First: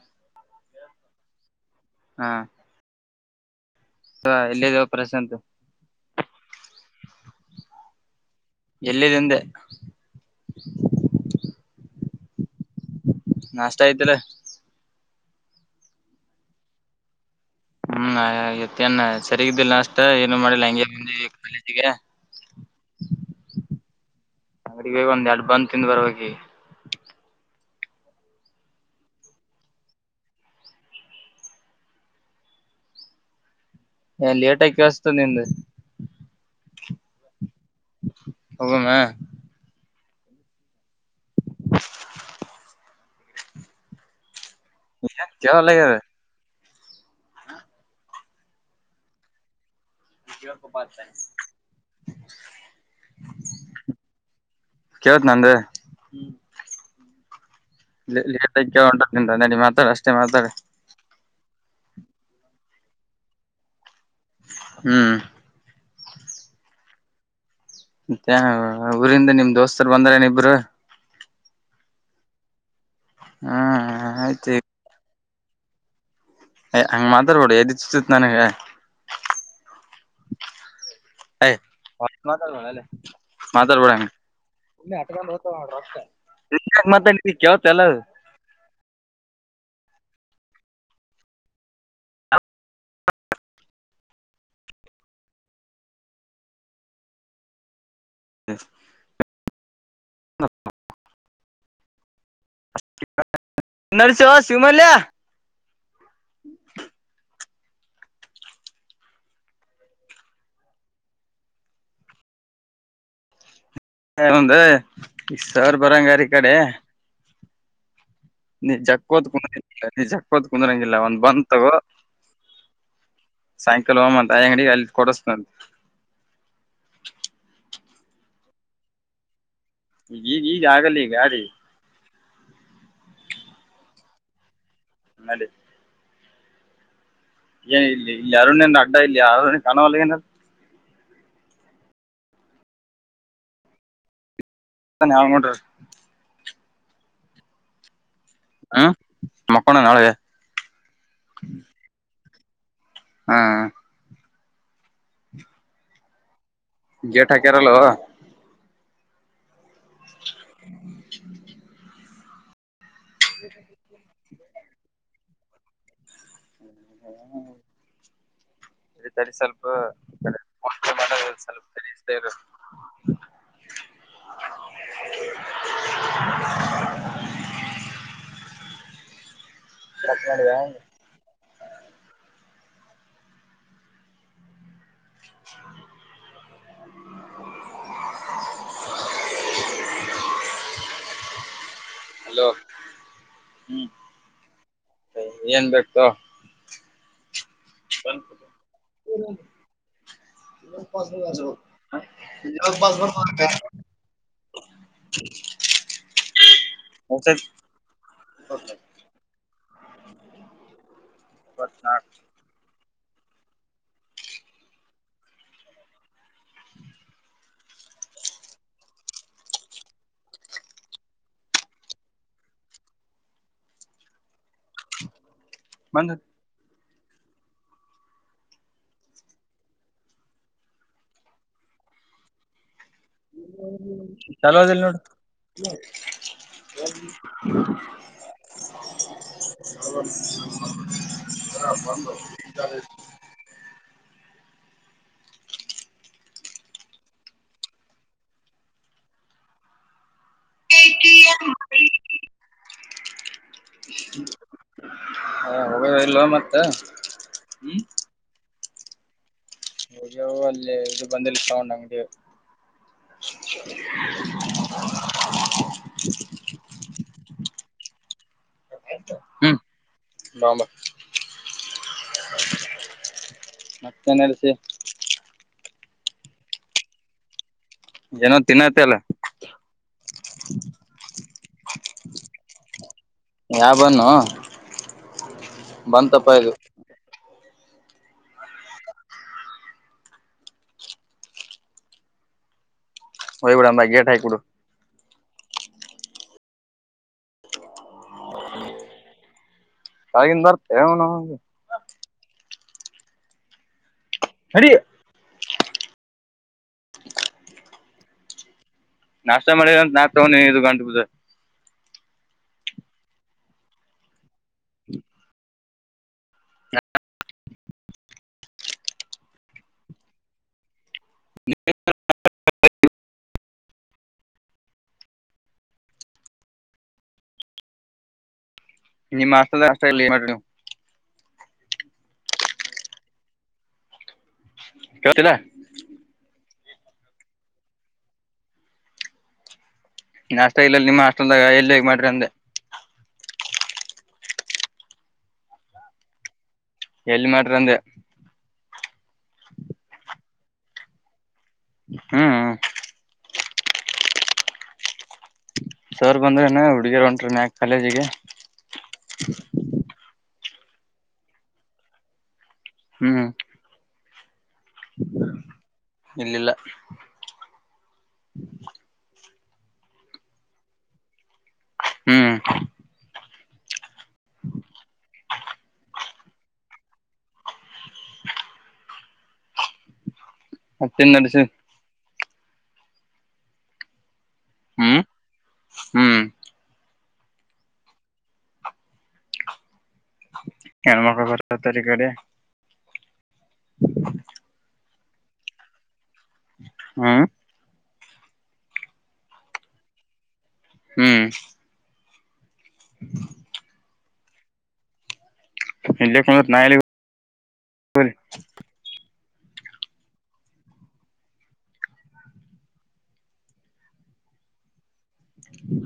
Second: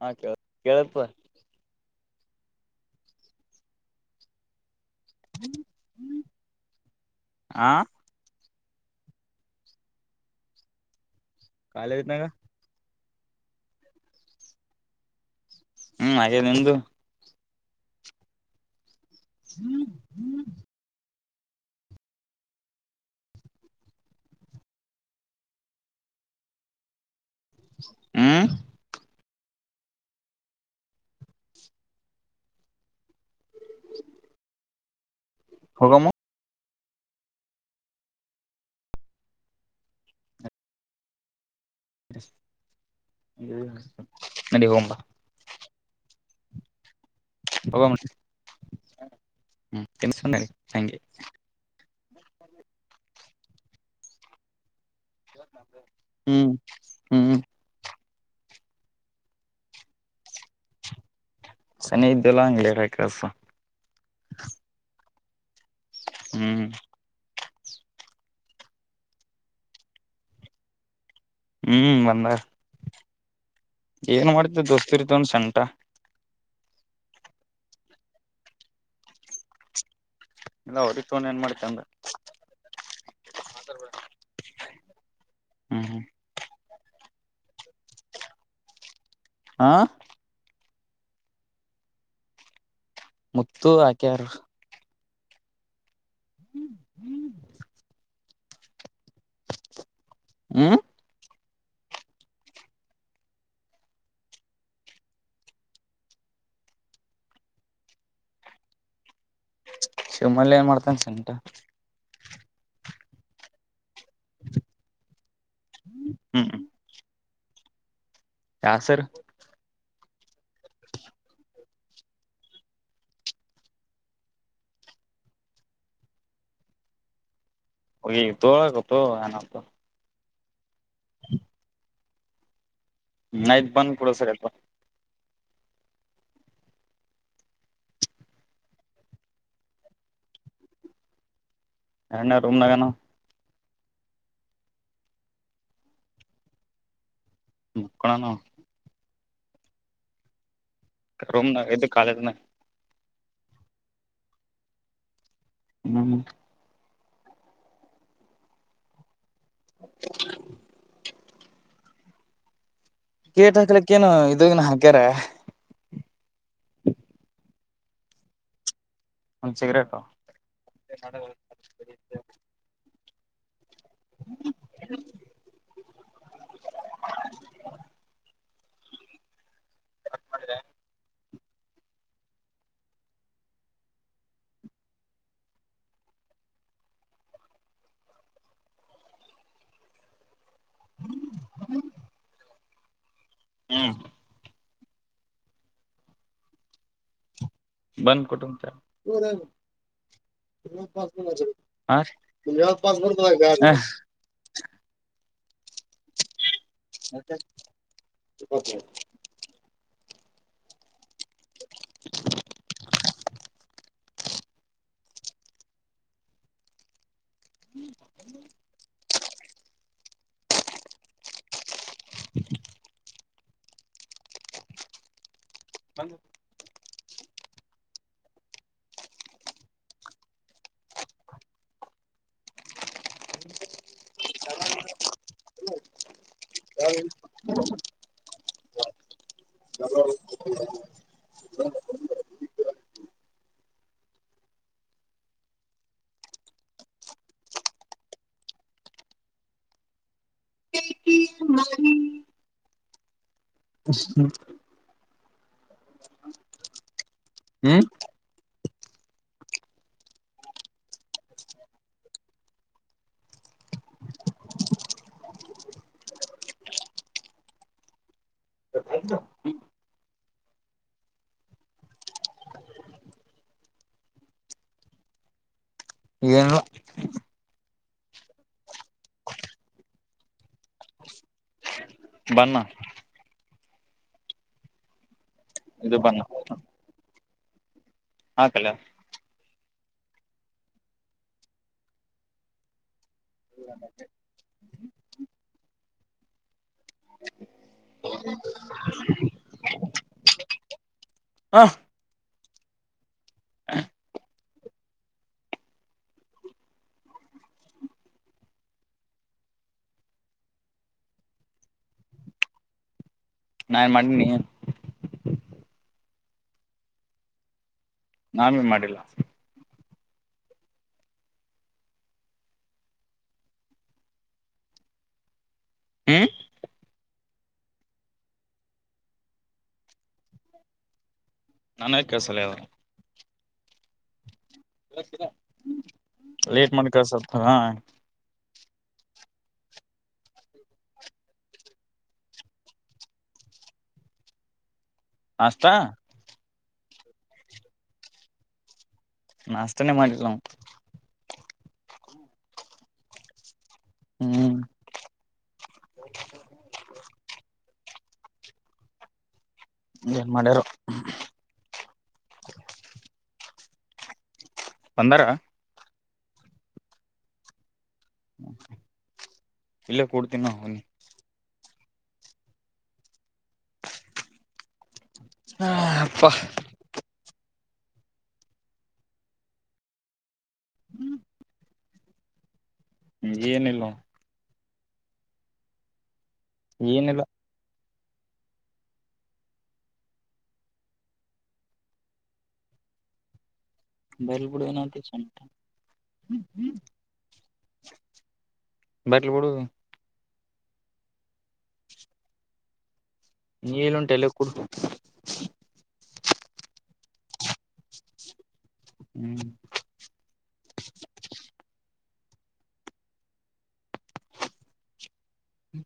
ಹಾ ಕೆಳ ಕೆಳತದ ಹ ಎಲ್ಲಿದಪ ಆ ಎಲ್ಲಿದೆಂದೆ ಕಾಲೆಜಿನಾಗ ನಾಷ್ಟ ಆಯತೀಲ ಹ್ಮ್ ಹಾಗೆ ನಿ್ದು ಹ್ಮ್ ಇತ್ತನ್ ಸರಿಗಿದ್ದಿಲ್ಲ ಹ್ಮ್ ಅಷ್ಟ ಏನು ಮಾಡಿಲ್ಲ ಹಂಗೆಂದಿ ಿಗೆ [unintelligible] ಅಂಗಡಿಹೋಗಿ ಒಂದೆರಡು ಬಂಕ್ ಬರಬೇಕು ಈಗ ಹ್ಮ್ ಲೇಟ್ ಆಗಿ ಕೇಳಿಸ್ತ ನಿಮ್ದು ಹೋಗಾಮ ಹೋಗಮ್ಮ ನಡಿ ಹೋಗಂಬಾ ಲ್ಲೇ ರದಿರಿ ಹೋಗೋಣ ತಿನ್ಸಕೊಂಡಿ [unintelligible] ಕೆವತ್ತು ನಂದೆ ಹ್ಮ್ ಹ್ಮ್ ಲೇಟ್ ಆಯತ ಉ ಟದಿಂದ ನಡಿ ಮಾತಾಡ ಅಷ್ಟೇ ಮಾತಾಡ ಸನೀ ಇದ್ದಲ ಅಂಗ್ [unintelligible] ರಕಸ ಹ್ಮ್ ಹ್ಮ್ ಮತ್ತ ಊರಿಂದ ನಿಮ್ ದೋಸ್ತರು ಬಂದಾರೆನ್ ಇಬ್ರು ಹ್ಮ್ ಬಂದಾರ ಹ್ಮ್ ಏನ್ ಆಯ್ತ ಮಾಡ್ತಿ ದೋಸ್ತಿರ್ತಕೊಂಡ್ ಸಂಟ ಅಂಗ ಮಾತಾಡ್ಬೇಡ ಎದೆ ಚಚುತ್ ನಾನಾ ಗ ಇಲ್ಲ ಅವ್ರಿಗೆ ತಗೊಂಡ್ ಏನ್ ಹೆ ಮಾಡ್ತ ಅಂದ ಓಟ್ ಮಾತಡ್ ಬೇಡಲೇ ಮಾತಾಡ್ಬ ಹಂಗೆ ಅಂದುಕೊಂಡು ನೋಡ್ರೋ ಹ್ಮ್ ಹ್ಮ್ ಅಕ್ಕ ಮಾತ್ ಕೇಳ್ತೀಯ ಆ ಮುತ್ತು ಅಕ್ಯರ ಹ್ಮ್ ಹ್ಮ್ ಹ [unintelligible] ಹ್ಮ ನರ್ಸಿ [unintelligible] ಶಿವಮಲ್ಯ ಶಿವಾಮಲ್ಯ ಏನ್ ಮಾಡ್ತನ್ ಸಂಟ ಓನ್ಲಿ ಸರ್ ಬರಂಗ್ ಈ ಹ್ಮ್ ಕಡೆ ಯಾ ನೀನು ಸರ್ ಜಕ್ಕಂತ ಕುಂದ್ರಾಗಿಲ್ಲ ಒಂದು ಬನ್ನು ತೊಗೋ ಸಾಯಂಕಾಲ ಹೋಗೋಮ್ ಆ ಅಂಗಡಿ ಅಲ್ಲಿ ಕೊಡಸ್ತನಾತ್ ಹೋ ಎನಂಪ ಈಗ ಈಗ ಆಗಲ್ಲ ಈಗ ಅ [unintelligible] ರಿ ನೈಟ್ ಬಂದ್ ಕೂಡಸಕ್ತ್ಬ ನಡಿ ಏನ್ ಇಲ್ಲಿ ಇಲ್ಲಿ ಯಾರು ನಿಂಗ್ ಅಡ್ಡ ಇಲ್ಲಿ ಯಾರು ನಿಂಗ್ ಕಾಣವಲ್ಲ ಏನ ಎಣ್ಣೆ ರರೂಮ ನನಗೆ ಏನು ಅವ [unintelligible] ನೋಡ ಮಕ್ಕೊಂಡಾನವಾ ಮಕ್ಕೊಂಡಾನವಾ ಏ ರೂಮ್ನಾಗ ಇದು ಕಾಲೇಜ್ನಾಗ್ ಹಾ ಹ್ಮ್ ಗೇಟ್ ಹಾಕ್ಯಾರಲ್ಲೋ [inaudible] ಗೇಟ್ ಹಾಕ್ಲಿಕ್ಕೇನು ಇದುಇನ್ನಾ ಹಾಕ್ಯಾರ [unintelligible] ಇಲ್ಲಿ ತಡಿ ಒಂದ್ ಸ್ವಲ್ಪ ಸಿಗರೇಟ್ ಸ್ವಲ್ಪ ತಡಿ ಅಷ್ಟೇ ಇರು [inaudible] [inaudible] [unintelligible] [inaudible] ಹಲೋ ಹ್ಮ್ ಏ ಏನ್ ಬೇಕೋ [unintelligible] [unintelligible] [inaudible] [unintelligible] [unintelligible] [inaudible] [unintelligible] [unintelligible] [inaudible] [inaudible] [inaudible] [unintelligible] [inaudible] [unintelligible] ಹ್ಮ್. [unintelligible] [inaudible] [inaudible] [unintelligible] ಮತ್ತೆನ ನಡಿಸಿ. ಏನಿಲ್ಲ ಏನೋ ತಿನ್ನತ್ತ ಅಲ್ಲ. ಬನ್. ಯಾವ ಬನ್ನೂ. ಇದು ಬನ್ನು. [unintelligible] ಹೋಗಿಬಿಡುಂ ಗೇಟ್ ಹಾಕಿ ಬಿಡು. [unintelligible] ಹ. ಅಡಿ ನಾಷ್ಟ ಮಾಡಿಂತ ನಾ ತಗೊಂಡಿ ಇದು ಗಂಟ ಬಿದ್ದದ. ನಾನ್ಏನ್ ಮಾಡಿನಿ. [unintelligible] ನಾ ಬೀ ಮಾಡಿಲ್ಲ. [inaudible] ಹ್ಮ್ [unintelligible] ನನಗ ಕೆಲಸಲಗ್ಯದ. ಕ್ಕೆಳ್ತಿಲ. ಲೇಟ್ ಮಾಡಕ ಸ್ವಲ್ಪ ಹಾ. [unintelligible] ನಾಸ್ಟಾ, ಎಲ್ಲಿ ಮಾಡ್ರಂದ. ನಾಷ್ಟನೇ ಮಾಡಿಲ್ಲ ನಾವು. ಹ್ಮ್. ಹ್ಮ್. ಸರ್ ಬಂದ್ರೇನ ಹುಡ್ಗಿರ ಹೊಂಟ್ರನ್ಕ ಕಾಲೇಜಿಗಿ. ಏನ್ ಮಾಡ್ಯಾರೋ, ಹ್ಮ್. ಬಂದಾರ ಇಲ್ಲಲ್ಲ. ಇಲ್ಲ ಕೊಡ್ತೀನಿ ನಾನು. ಹ್ಮ್. [inaudible] ಹಾ ಅಪ್ಪ. [inaudible] ಮತ್ತೆನ್ ನಡೆಸಿಧಿ. ಏನಿಲ್ಲ ನೋಡ್. ಹ್ಮ್ ಹ್ಮ್. ಏನಿಲ್ಲಾ, [unintelligible] ಬರ್ಲಿ ಬಿಡು ಏನಂತಿ ಸುಮ್ಕ ಹ್ಮ ಬಟ್ಲು ಬಡ ಹ್ಮ್ [inaudible] ಹ್ಮ ನೀ ನುಂಟಲ್ಲ ಕೂಡು ಇಲ್ಲೇಕ್ಕ ನಾಯಾಲ ಹ್ಮ್ ಹ್ಮ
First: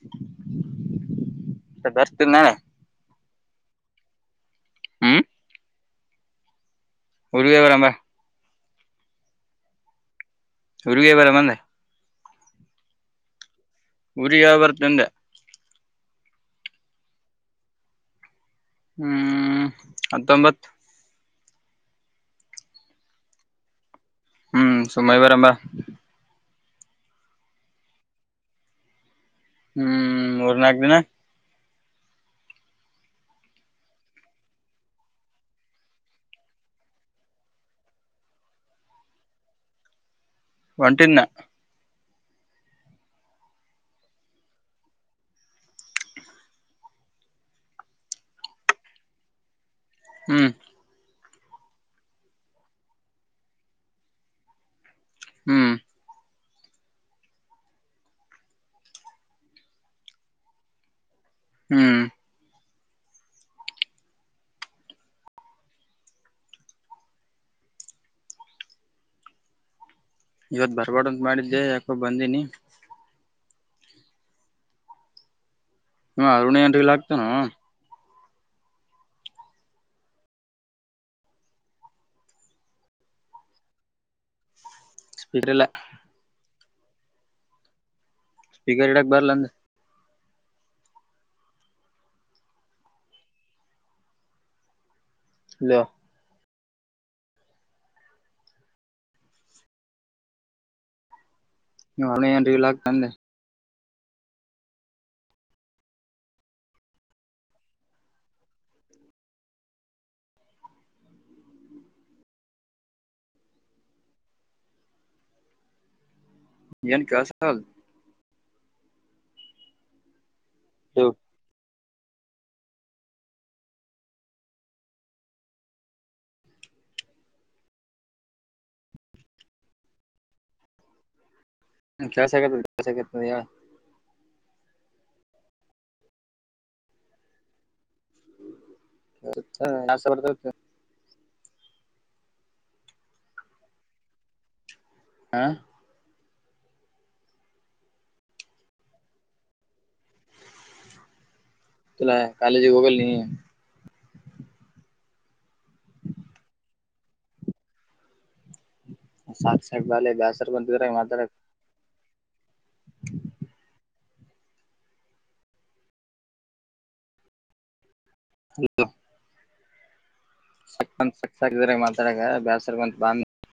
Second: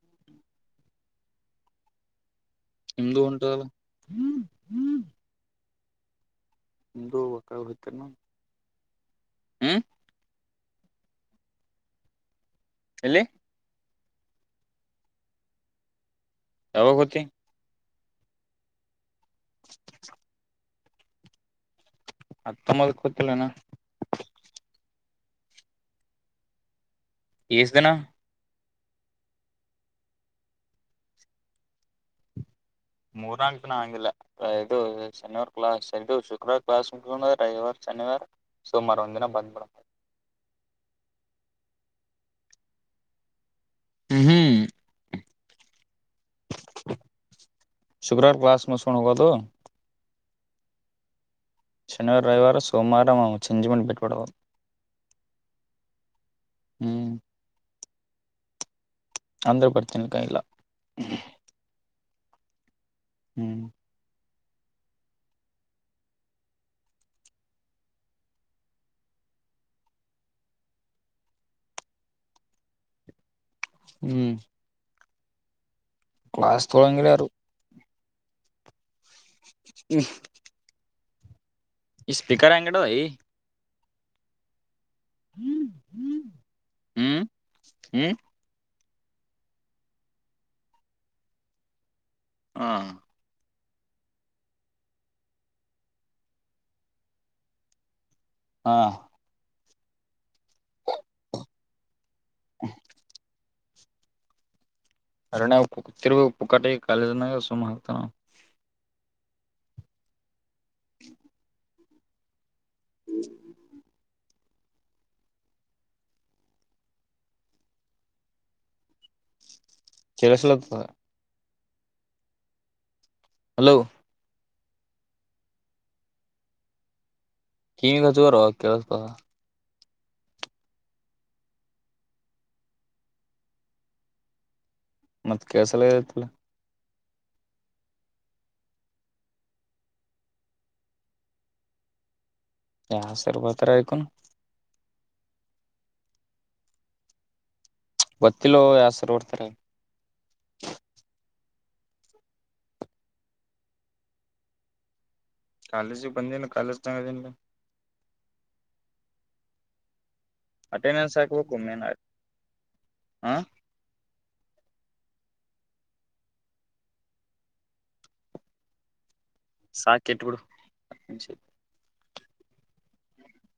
[unintelligible] ಎಂದು ಉಂಟಲ್ಲ ಹ್ಮ ಹ ಇಂದು ಅಕ ಬರಂಬ ಹೊತನ ಹ್ಮ್ ಹುರ್ಗಿ ಬರ ಮಂದೆ ಎಲ್ಲಿ ಉರಿಯ ಬರ್ತಂದೆ ಯಾವಾಗ ಹೊತಿ ಹ್ಮ್ ಹತ್ತೊಂಬತ್ತು ಹತ್ತೊಮ್ಮದ ಗೊತ್ತಿಲ್ಲನಾ ಸುಮ್ಮ ಬರಂಬ ಇಷ್ಟ್ ದಿನ ಹ್ಮ್ ಮೂರ್ನಾಲ್ಕು ದಿನ ಮೂರ್ನಾಂಕು ದನ ಹಂಗಿಲ್ಲ ಇದು ಶನಿವಾರ ಕ್ಲಾಸ್ ಇದು ಶುಕ್ರವಾರ ಕ್ಲಾಸ್ ಮುಂಕೊಂಡುರೆ ಐವಾರ ತನವಾರ ಸುಮಾರು ಒಂದಿನ ಬಂದ್ ಮಾಡಡ ಒಂಟಿನ ಹ್ಮ ಹ್ಮ್ ಶುಕ್ರವಾರ ಕ್ಲಾಸ್ ಮ ಶುಣಕದು ಹ್ಮ್ ಶನಿವಾರ ರವಿವಾರ ಸೋಮವಾರವು ಚಂಜಿಮಂಡಿ ಬಿಟ್ಟಬಡಬ ಹ್ಮ್ ಹ್ಮ್ ಅಂದ್ರ ಪ್ರಚನೆ ಕ ಇಲ್ಲ ಹ್ಮ್ ಹ್ಮ್ ಇವತ್ ಬರ್ಬಡಂತ ಮಾಡಿದ್ದೆ ಯಾಕೋ ಬಂದಿನಿ ಹ್ಮ್ ಹಾ ಕ್ಲಾಸ್ ಅರುಣನ್ರಿ ತೊಳಂಗಿಲ್ಲ ಆಗ್ತನ ಹ್ಮ ಈ ಸ್ಪೀಕರ್ ಹೆಂಗಿಡದ್ಧಾಯಿ ಸ್ವೀಟ್ ಇಲ್ಲ ಹ್ಮ್ ಹ್ಮ ಗರ್ ಇಡಕ್ ಬರ್ಲ ಅಂದ ಹಾ ಇಲ್ಲ ಹಾ ಅವಳೆ ಏನ್ರಿ ಇಲ್ಲ ಆಗ್ತಂದೆ ಅರಣ ಉಪ್ಪು ತಿರುವ ಉಪ್ಪುಕಾಟ ಕಾಲದನ ಸುಮ ಹತಾನ ಹ ಹ್ಮ ನು ಕ ಸಲ್ [unintelligible] ಕೆಲ ಸ್ಲ [unintelligible] ಹಲೋ [unintelligible] ಕಿಮಗ ಚೋರ ಕೆೇಳಸತ [unintelligible] ಕೆಸಗ ಕೆಸ [unintelligible] ಮತ್ತ್ ಕೆಲಸ ಎಲ್ಲ ಇರತ್ತಲ್ಲ [unintelligible] ಆಸ ಬರ್ತತ [unintelligible] ಯ ಹ ಸರ್ಭತ್ರ ಆಯಕಣ [unintelligible] ಹ.. [unintelligible] ಗೊತ್ತಿಲ್ಲೋ ಯಸ್ರು ಓಡ್ತಾರೆ [unintelligible] ತುಲ ಕಾಲಜಿ ಹೋಗಲ್ ನೀ [unintelligible] ಕಾಲೇಜ ಬಂದನು ಕಾಲೇಜ ಚಂಗ [unintelligible] ಸಾಕ ಸಾಕ ಬಾ [unintelligible] ದಸ್ರ್ ಬಂತ್ರ ಮಾತಡಕ್ ಹ [unintelligible] ಹ.. [unintelligible] ಸಾ.. [unintelligible] ಸಕ್ಂದತ್ ಸಕ್ ಸಕಿದ್ರ ಮಾತಾಡಾಗ ಬೇಸರ್ ಬಂತ ಬ [unintelligible]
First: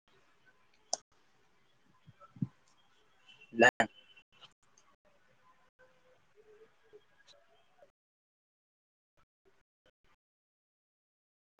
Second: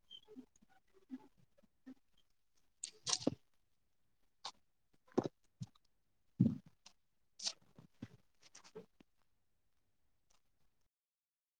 ನಾ [unintelligible]